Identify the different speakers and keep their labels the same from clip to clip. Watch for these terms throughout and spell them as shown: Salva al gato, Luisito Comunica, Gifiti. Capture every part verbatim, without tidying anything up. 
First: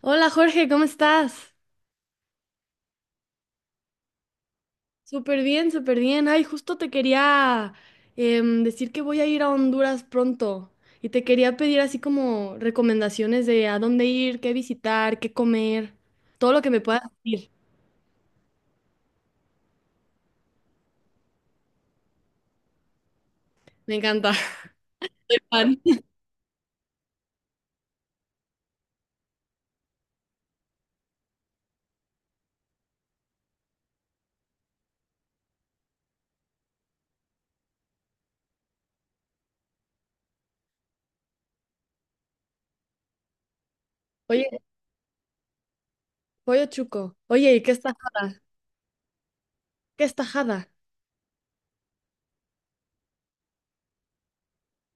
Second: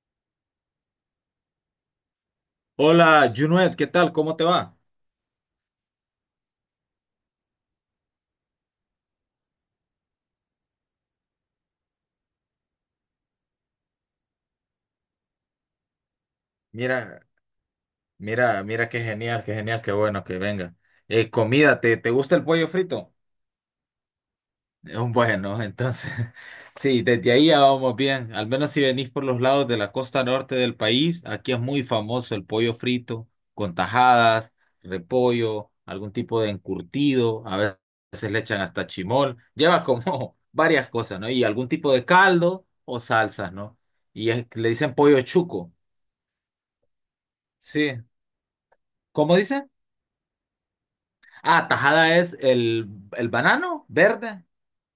Speaker 1: Hola Jorge, ¿cómo estás?
Speaker 2: Hola, Junuet, ¿qué tal? ¿Cómo te va?
Speaker 1: Súper bien, súper bien. Ay, justo te quería em, decir que voy a ir a Honduras pronto y te quería pedir así como recomendaciones de a dónde ir, qué visitar, qué comer, todo lo que me puedas
Speaker 2: Mira,
Speaker 1: decir.
Speaker 2: mira, mira qué genial, qué genial, qué bueno que venga. Eh, comida, ¿te, te gusta el pollo frito?
Speaker 1: Me encanta.
Speaker 2: Eh,
Speaker 1: Soy
Speaker 2: Bueno,
Speaker 1: fan.
Speaker 2: entonces, sí, desde ahí ya vamos bien. Al menos si venís por los lados de la costa norte del país, aquí es muy famoso el pollo frito, con tajadas, repollo, algún tipo de encurtido, a veces le echan hasta chimol, lleva como varias cosas, ¿no? Y algún tipo de caldo o salsas, ¿no？ Y es-
Speaker 1: Oye,
Speaker 2: le dicen pollo chuco.
Speaker 1: pollo chuco. Oye, ¿y qué es
Speaker 2: Sí.
Speaker 1: tajada?
Speaker 2: ¿Cómo dice?
Speaker 1: ¿Qué es tajada?
Speaker 2: Ah, tajada es el, el banano verde.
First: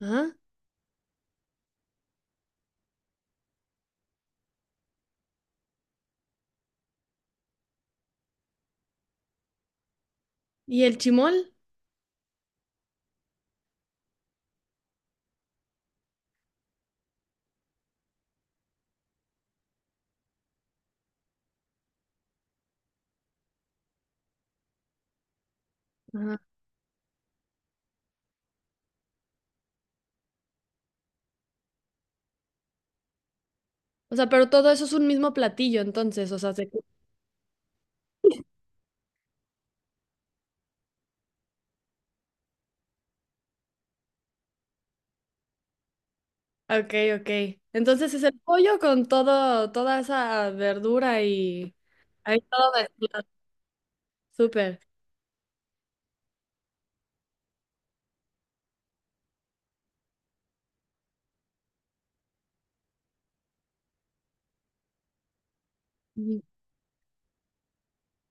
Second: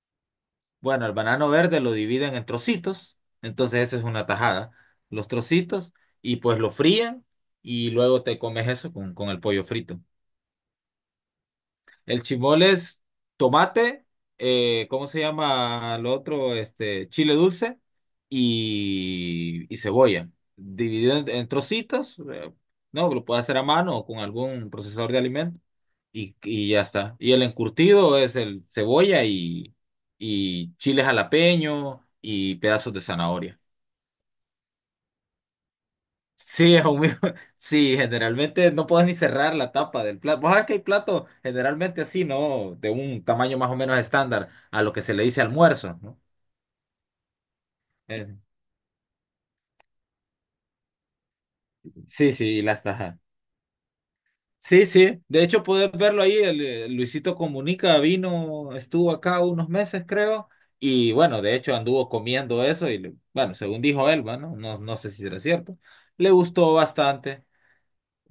Speaker 1: Ajá.
Speaker 2: Bueno, el banano verde lo dividen en trocitos, entonces esa es una tajada. Los trocitos y pues lo fríen y luego te comes eso con, con el pollo frito.
Speaker 1: ¿Y el chimol?
Speaker 2: El chimol es tomate, eh, ¿cómo se llama lo otro? Este, chile dulce y, y cebolla. Dividido en, en trocitos, eh, no, lo puedes hacer a mano o con algún procesador de alimentos. Y,
Speaker 1: Ajá.
Speaker 2: y ya está. Y el encurtido es el cebolla y, y chile jalapeño y pedazos de zanahoria.
Speaker 1: O sea, pero todo eso es un mismo platillo, entonces, o sea, se...
Speaker 2: Sí, es un mismo- Sí, generalmente no puedes ni cerrar la tapa del plato. Vos sabés que hay platos generalmente así, ¿no? De un tamaño más o menos estándar a lo que se le dice almuerzo, ¿no?
Speaker 1: Ok, ok. Entonces es el
Speaker 2: Eh,
Speaker 1: pollo con todo, toda esa verdura y
Speaker 2: sí,
Speaker 1: ahí
Speaker 2: sí, y
Speaker 1: todo
Speaker 2: las tajas.
Speaker 1: mezclado. Súper.
Speaker 2: Sí, sí. De hecho, puedes verlo ahí. El, eh, Luisito Comunica vino, estuvo acá unos meses, creo. Y bueno, de hecho anduvo comiendo eso y le- bueno, según dijo él, bueno, no, no sé si será cierto. Le
Speaker 1: Ujú.
Speaker 2: gustó bastante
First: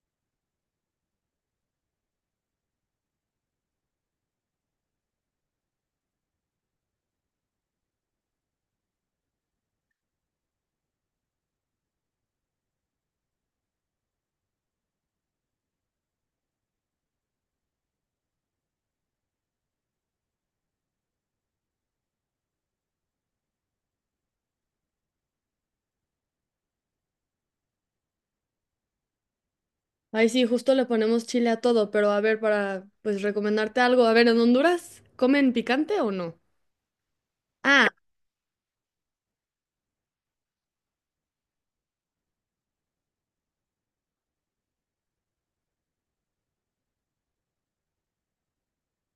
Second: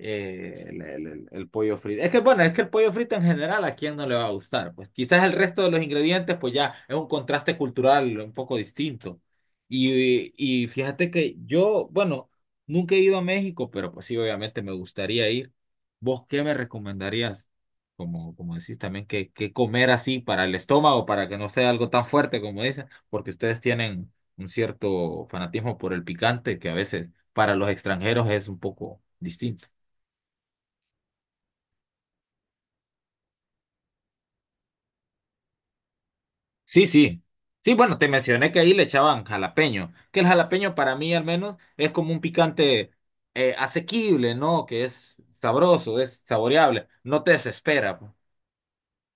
Speaker 2: eh, el, el- el- pollo frito. Es que bueno, es que el pollo frito en general a quién no le va a gustar. Pues quizás el resto de los ingredientes, pues ya es un contraste cultural un poco distinto. Y, y fíjate que yo, bueno, nunca he ido a México, pero pues sí, obviamente me gustaría ir. ¿Vos qué me recomendarías? Como, como decís también, que, que comer así para el estómago, para que no sea algo tan fuerte como dicen, porque ustedes tienen un cierto fanatismo por el picante que a veces para los extranjeros es un poco distinto.
Speaker 1: Ay, sí, justo le ponemos chile a todo, pero a ver, para pues recomendarte algo. A ver, ¿en Honduras comen picante o no?
Speaker 2: Sí, sí. Sí,
Speaker 1: Ah,
Speaker 2: bueno, te mencioné que ahí le echaban jalapeño, que el jalapeño para mí al menos es como un picante eh, asequible, ¿no? Que es sabroso, es saboreable, no te desespera, pues.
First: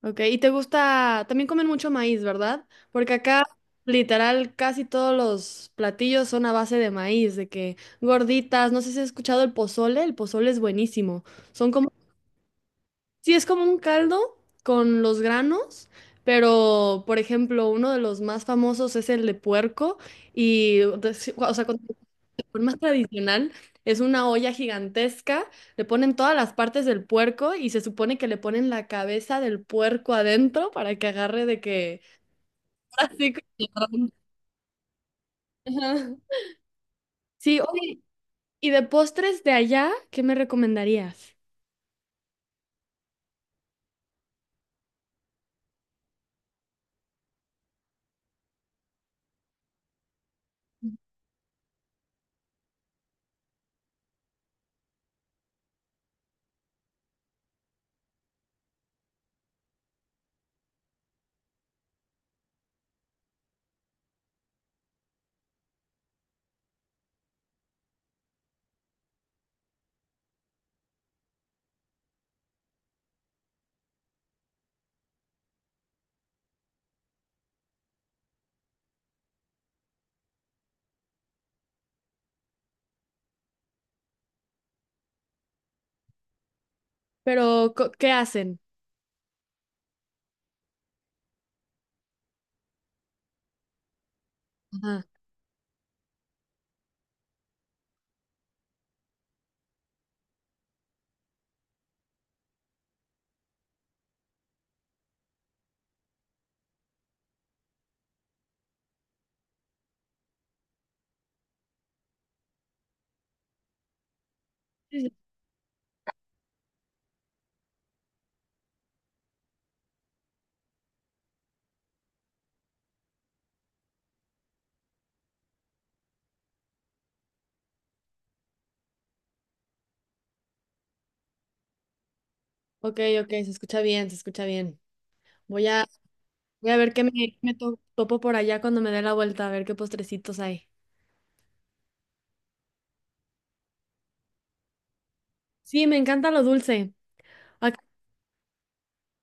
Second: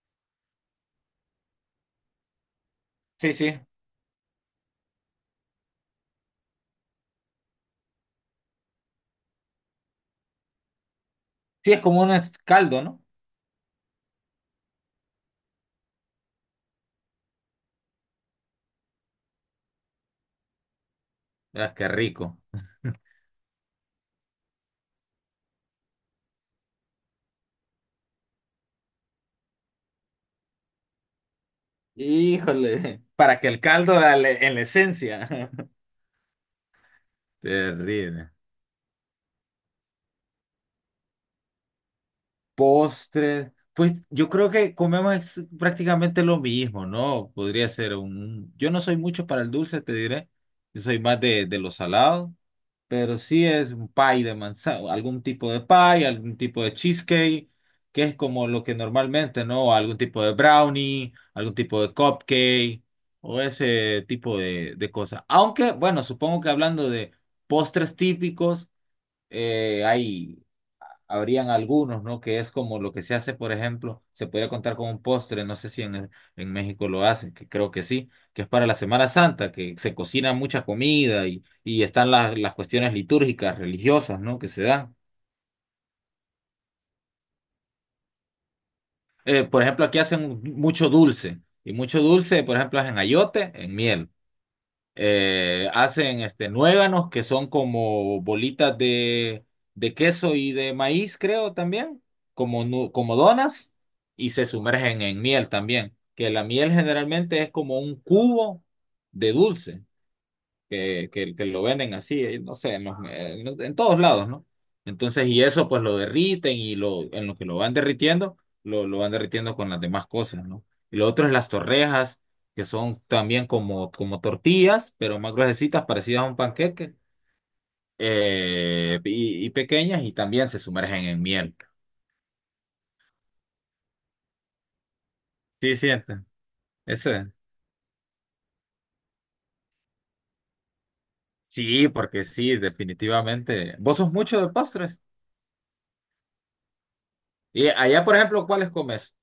Speaker 1: ok. Y te gusta, también comen mucho maíz, ¿verdad? Porque
Speaker 2: Sí,
Speaker 1: acá,
Speaker 2: sí.
Speaker 1: literal, casi todos los platillos son a base de maíz, de que gorditas, no sé si has escuchado el pozole, el pozole es buenísimo. Son
Speaker 2: Sí, es
Speaker 1: como
Speaker 2: como un es- caldo, ¿no?
Speaker 1: sí, es como un caldo con los granos, pero por ejemplo, uno de los más famosos es el de puerco y, de- sí, o sea,
Speaker 2: Ah,
Speaker 1: con
Speaker 2: qué rico.
Speaker 1: con más tradicional es una olla gigantesca, le ponen todas las partes del puerco y se supone que le ponen la cabeza del puerco adentro para que agarre de que
Speaker 2: Híjole,
Speaker 1: así
Speaker 2: para que el caldo
Speaker 1: como-
Speaker 2: dale en la esencia.
Speaker 1: Ajá. Sí, oye,
Speaker 2: Terrible.
Speaker 1: y de postres de allá, ¿qué me recomendarías?
Speaker 2: Postres. Pues yo creo que comemos ex- prácticamente lo mismo, ¿no? Podría ser un… Yo no soy mucho para el dulce, te diré. Yo soy más de, de lo salado, pero sí, es un pie de manzana, algún tipo de pie, algún tipo de cheesecake, que es como lo que normalmente, ¿no? Algún tipo de brownie, algún tipo de cupcake o ese tipo de, de cosas. Aunque, bueno, supongo que hablando de postres típicos, eh, hay habrían algunos, ¿no? Que es como lo que se hace, por ejemplo, se podría contar con un postre, no sé si en, en México lo hacen, que creo que sí, que es para la Semana Santa, que se cocina mucha comida y, y están las, las cuestiones litúrgicas, religiosas, ¿no? Que se dan.
Speaker 1: Pero, co- ¿qué hacen?
Speaker 2: Eh, por ejemplo, aquí hacen mucho dulce, y mucho dulce, por ejemplo, hacen ayote en miel.
Speaker 1: Ajá.
Speaker 2: Eh, hacen este, nuéganos, que son como bolitas de, de queso y de maíz, creo también, como, nu- como donas, y se sumergen en miel también, que la miel generalmente es como un cubo de dulce que, que, que lo venden así, eh, no sé, en, los- en los- en todos lados, ¿no?
Speaker 1: Sí, sí.
Speaker 2: Entonces, y eso pues lo derriten y lo, en lo que lo van derritiendo, lo, lo van derritiendo con las demás cosas, ¿no? Y lo otro es las torrejas, que son también como, como tortillas, pero más gruesecitas, parecidas a un panqueque, eh, y, y pequeñas, y también se sumergen en miel.
Speaker 1: Ok, ok, se escucha bien, se escucha bien. Voy
Speaker 2: Sí,
Speaker 1: a
Speaker 2: sienten.
Speaker 1: Voy a ver qué me,
Speaker 2: Ese.
Speaker 1: qué me to- topo por allá cuando me dé la vuelta, a ver qué postrecitos hay.
Speaker 2: Sí, porque sí, definitivamente. ¿Vos sos mucho de postres?
Speaker 1: Sí, me encanta lo dulce.
Speaker 2: Y
Speaker 1: Ac-
Speaker 2: allá, por ejemplo, ¿cuáles comes?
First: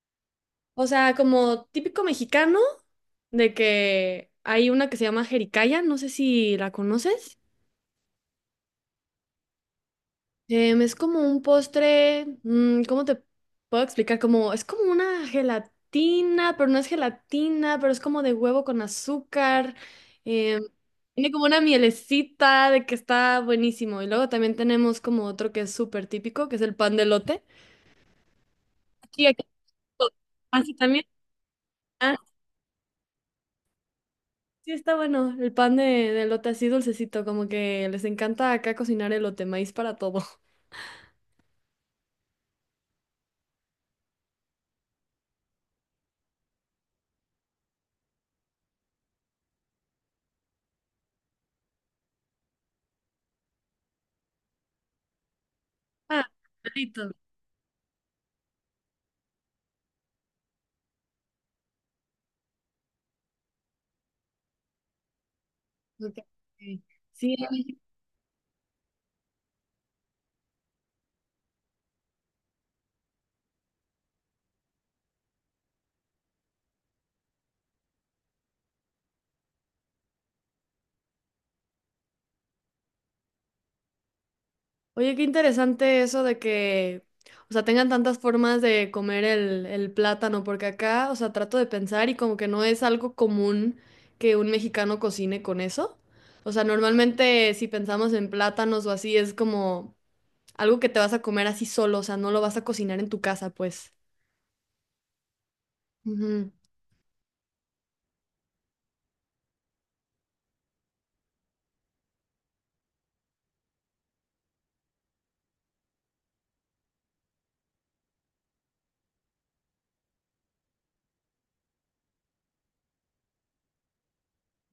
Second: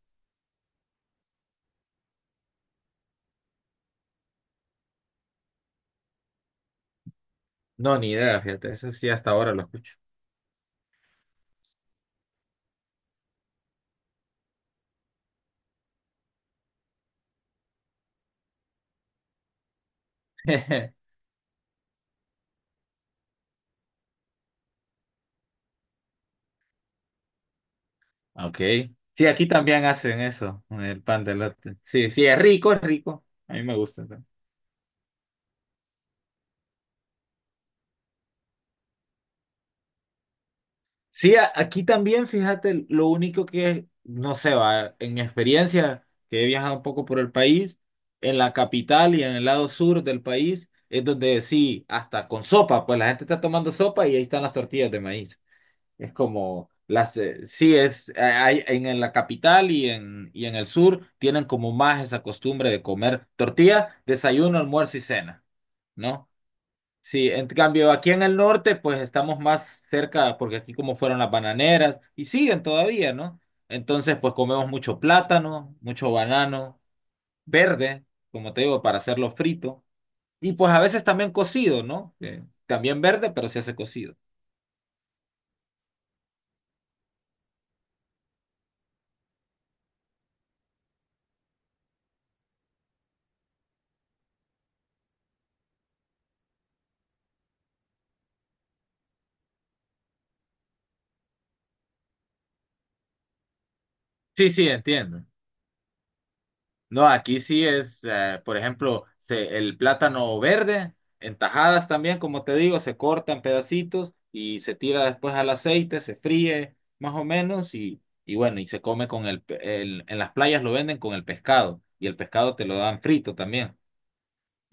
Speaker 1: o sea, como típico mexicano, de que hay una que se llama jericaya, no sé si la conoces.
Speaker 2: No, ni idea, fíjate, eso sí hasta ahora lo escucho.
Speaker 1: Em, es como un postre, mm, ¿cómo te puedo explicar? Como, es como una gelatina, pero no es gelatina, pero es como de huevo con azúcar. em, Tiene como una mielecita de que está buenísimo. Y luego también tenemos como otro que es súper típico, que es el pan de lote.
Speaker 2: Ok.
Speaker 1: Sí,
Speaker 2: Sí,
Speaker 1: aquí.
Speaker 2: aquí también hacen eso,
Speaker 1: Así
Speaker 2: el
Speaker 1: también.
Speaker 2: pan de elote. Sí,
Speaker 1: Ah,
Speaker 2: sí, es rico, es rico. A mí me gusta también.
Speaker 1: sí, está bueno. El pan de, de elote así dulcecito, como que les encanta acá cocinar elote, maíz para todo.
Speaker 2: Sí, a- aquí también, fíjate, lo único que, no sé, va, en mi experiencia, que he viajado un poco por el país, en la capital y en el lado sur del país, es donde sí, hasta con sopa, pues la gente está tomando sopa y ahí están las tortillas de maíz. Es
Speaker 1: Ah,
Speaker 2: como
Speaker 1: palitos.
Speaker 2: las eh, sí es eh, hay en, en la capital y en y en el sur tienen como más esa costumbre de comer tortilla, desayuno, almuerzo y cena,
Speaker 1: Ok.
Speaker 2: ¿no? Sí,
Speaker 1: Sí.
Speaker 2: en cambio aquí en el norte pues estamos más cerca porque aquí como fueron las bananeras y siguen todavía, ¿no? Entonces pues comemos mucho plátano, mucho banano verde, como te digo, para hacerlo frito y pues a veces también cocido, ¿no? Eh, también verde, pero se hace cocido.
Speaker 1: Oye, qué interesante eso de que, o sea, tengan tantas formas de comer el, el plátano, porque acá, o sea, trato de pensar y como que no es algo común que un mexicano cocine con eso. O sea, normalmente si pensamos en plátanos o así, es como algo que te vas a comer así solo, o sea, no lo vas a cocinar en tu casa, pues.
Speaker 2: Sí, sí, entiendo.
Speaker 1: Ujú,
Speaker 2: No, aquí sí es, eh, por ejemplo, se- el plátano verde, en tajadas también, como te digo, se corta en pedacitos y se tira después al aceite, se fríe más o menos y, y bueno, y se come con el, pe- el- en las playas lo venden con el pescado y el pescado te lo dan frito también.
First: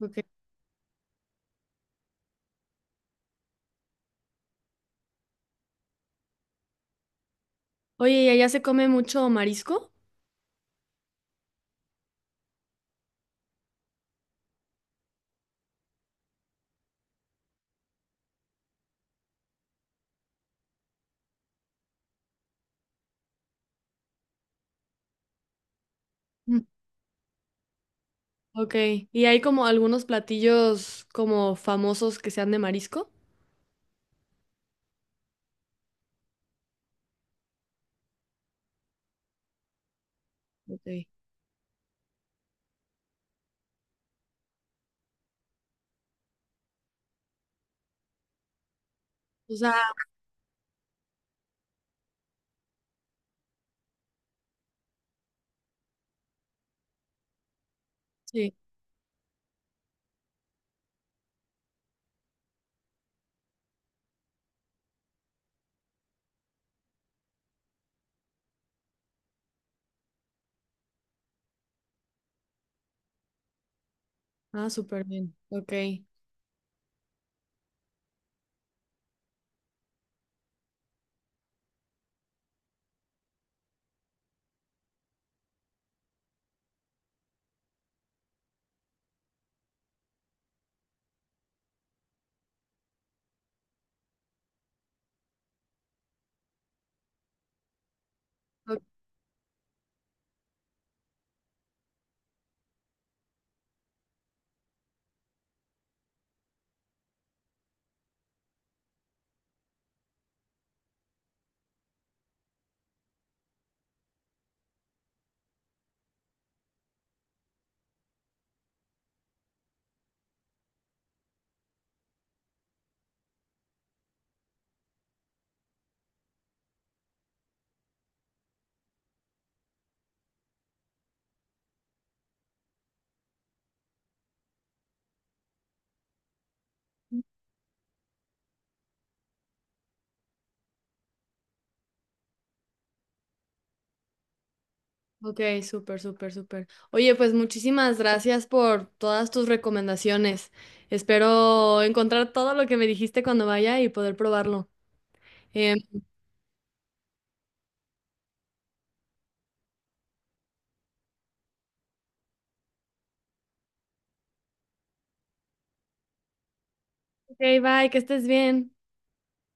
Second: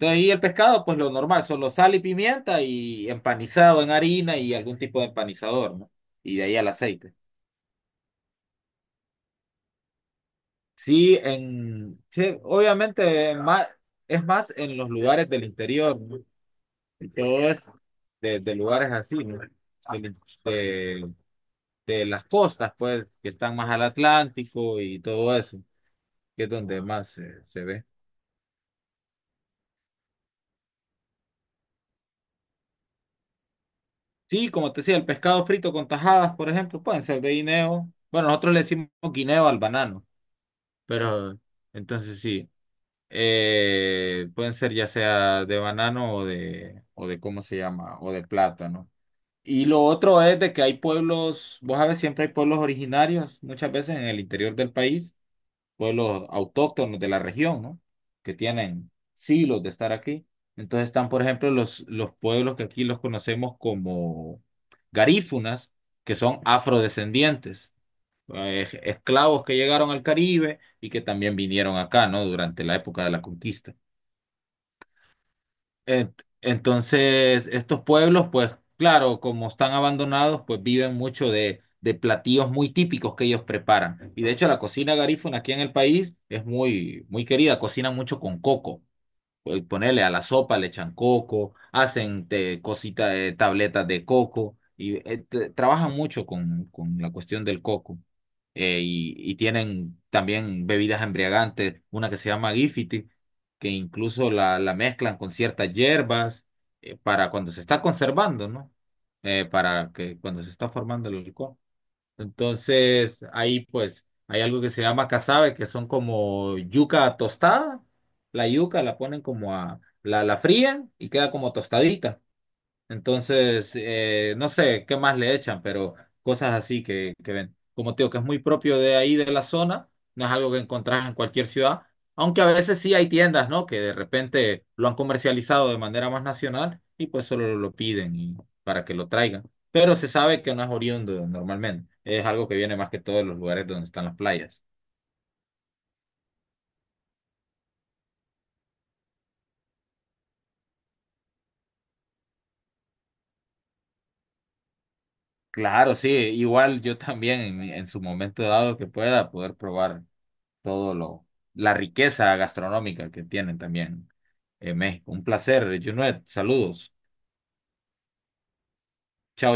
Speaker 1: ok.
Speaker 2: y el pescado, pues lo normal, solo sal y pimienta y empanizado en harina y algún tipo de empanizador, ¿no? Y de ahí al aceite.
Speaker 1: Oye, ¿y allá se come mucho marisco?
Speaker 2: Sí, en, sí, obviamente más, es más en los lugares del interior, ¿no? Y todo es de, de lugares así, ¿no? Del- De, de las costas, pues, que están más al Atlántico y todo eso, que es
Speaker 1: Mm.
Speaker 2: donde más eh, se ve.
Speaker 1: Ok. ¿Y hay como algunos platillos como famosos que sean de marisco?
Speaker 2: Sí, como te decía, el pescado frito con tajadas, por ejemplo, pueden ser de guineo. Bueno, nosotros le decimos guineo al banano,
Speaker 1: Ok.
Speaker 2: pero entonces sí, eh, pueden ser ya sea de banano o de, o de, ¿cómo se llama? O de plátano.
Speaker 1: O
Speaker 2: Y
Speaker 1: sea,
Speaker 2: lo otro es de que hay pueblos, vos sabes, siempre hay pueblos originarios, muchas veces en el interior del país, pueblos autóctonos de la región, ¿no? Que
Speaker 1: sí.
Speaker 2: tienen siglos de estar aquí. Entonces están, por ejemplo, los, los pueblos que aquí los conocemos como garífunas, que son afrodescendientes, eh, esclavos que llegaron al Caribe y que también vinieron acá, ¿no? Durante la época de la conquista.
Speaker 1: Ah, súper bien. Ok.
Speaker 2: Ent- Entonces, estos pueblos, pues claro, como están abandonados, pues viven mucho de, de platillos muy típicos que ellos preparan. Y de hecho, la cocina garífuna aquí en el país es muy, muy querida, cocinan mucho con coco, eh, ponerle a la sopa, le echan coco, hacen te- cositas, de tabletas de coco, y eh, te- trabajan mucho con, con la cuestión del coco.
Speaker 1: O-
Speaker 2: Eh, y, y tienen también bebidas embriagantes, una que se llama Gifiti, que incluso la, la mezclan con ciertas hierbas, eh, para cuando se está conservando, ¿no? Eh, para que cuando se está formando el licor. Entonces, ahí pues hay algo que se llama casabe, que son como yuca tostada. La yuca la ponen como a, la, la frían y queda como tostadita. Entonces, eh, no sé qué más le echan, pero cosas así que, que ven. Como te digo, que es muy propio de ahí, de la zona, no es algo que encontrás en cualquier ciudad, aunque a veces sí hay tiendas, ¿no? Que de repente lo han comercializado de manera más nacional y pues solo lo piden y- para que lo traigan. Pero se sabe que no es oriundo normalmente, es algo que viene más que todo de los lugares donde están las playas.
Speaker 1: Ok, súper, súper, súper. Oye, pues muchísimas gracias por todas tus recomendaciones. Espero encontrar todo lo que me dijiste cuando vaya y poder probarlo. Em,
Speaker 2: Claro, sí, igual yo también en, en su momento dado que pueda poder probar todo lo, la riqueza gastronómica que tienen también en México. Un placer, Junet. Saludos.
Speaker 1: ok, bye, que estés bien.
Speaker 2: Chao.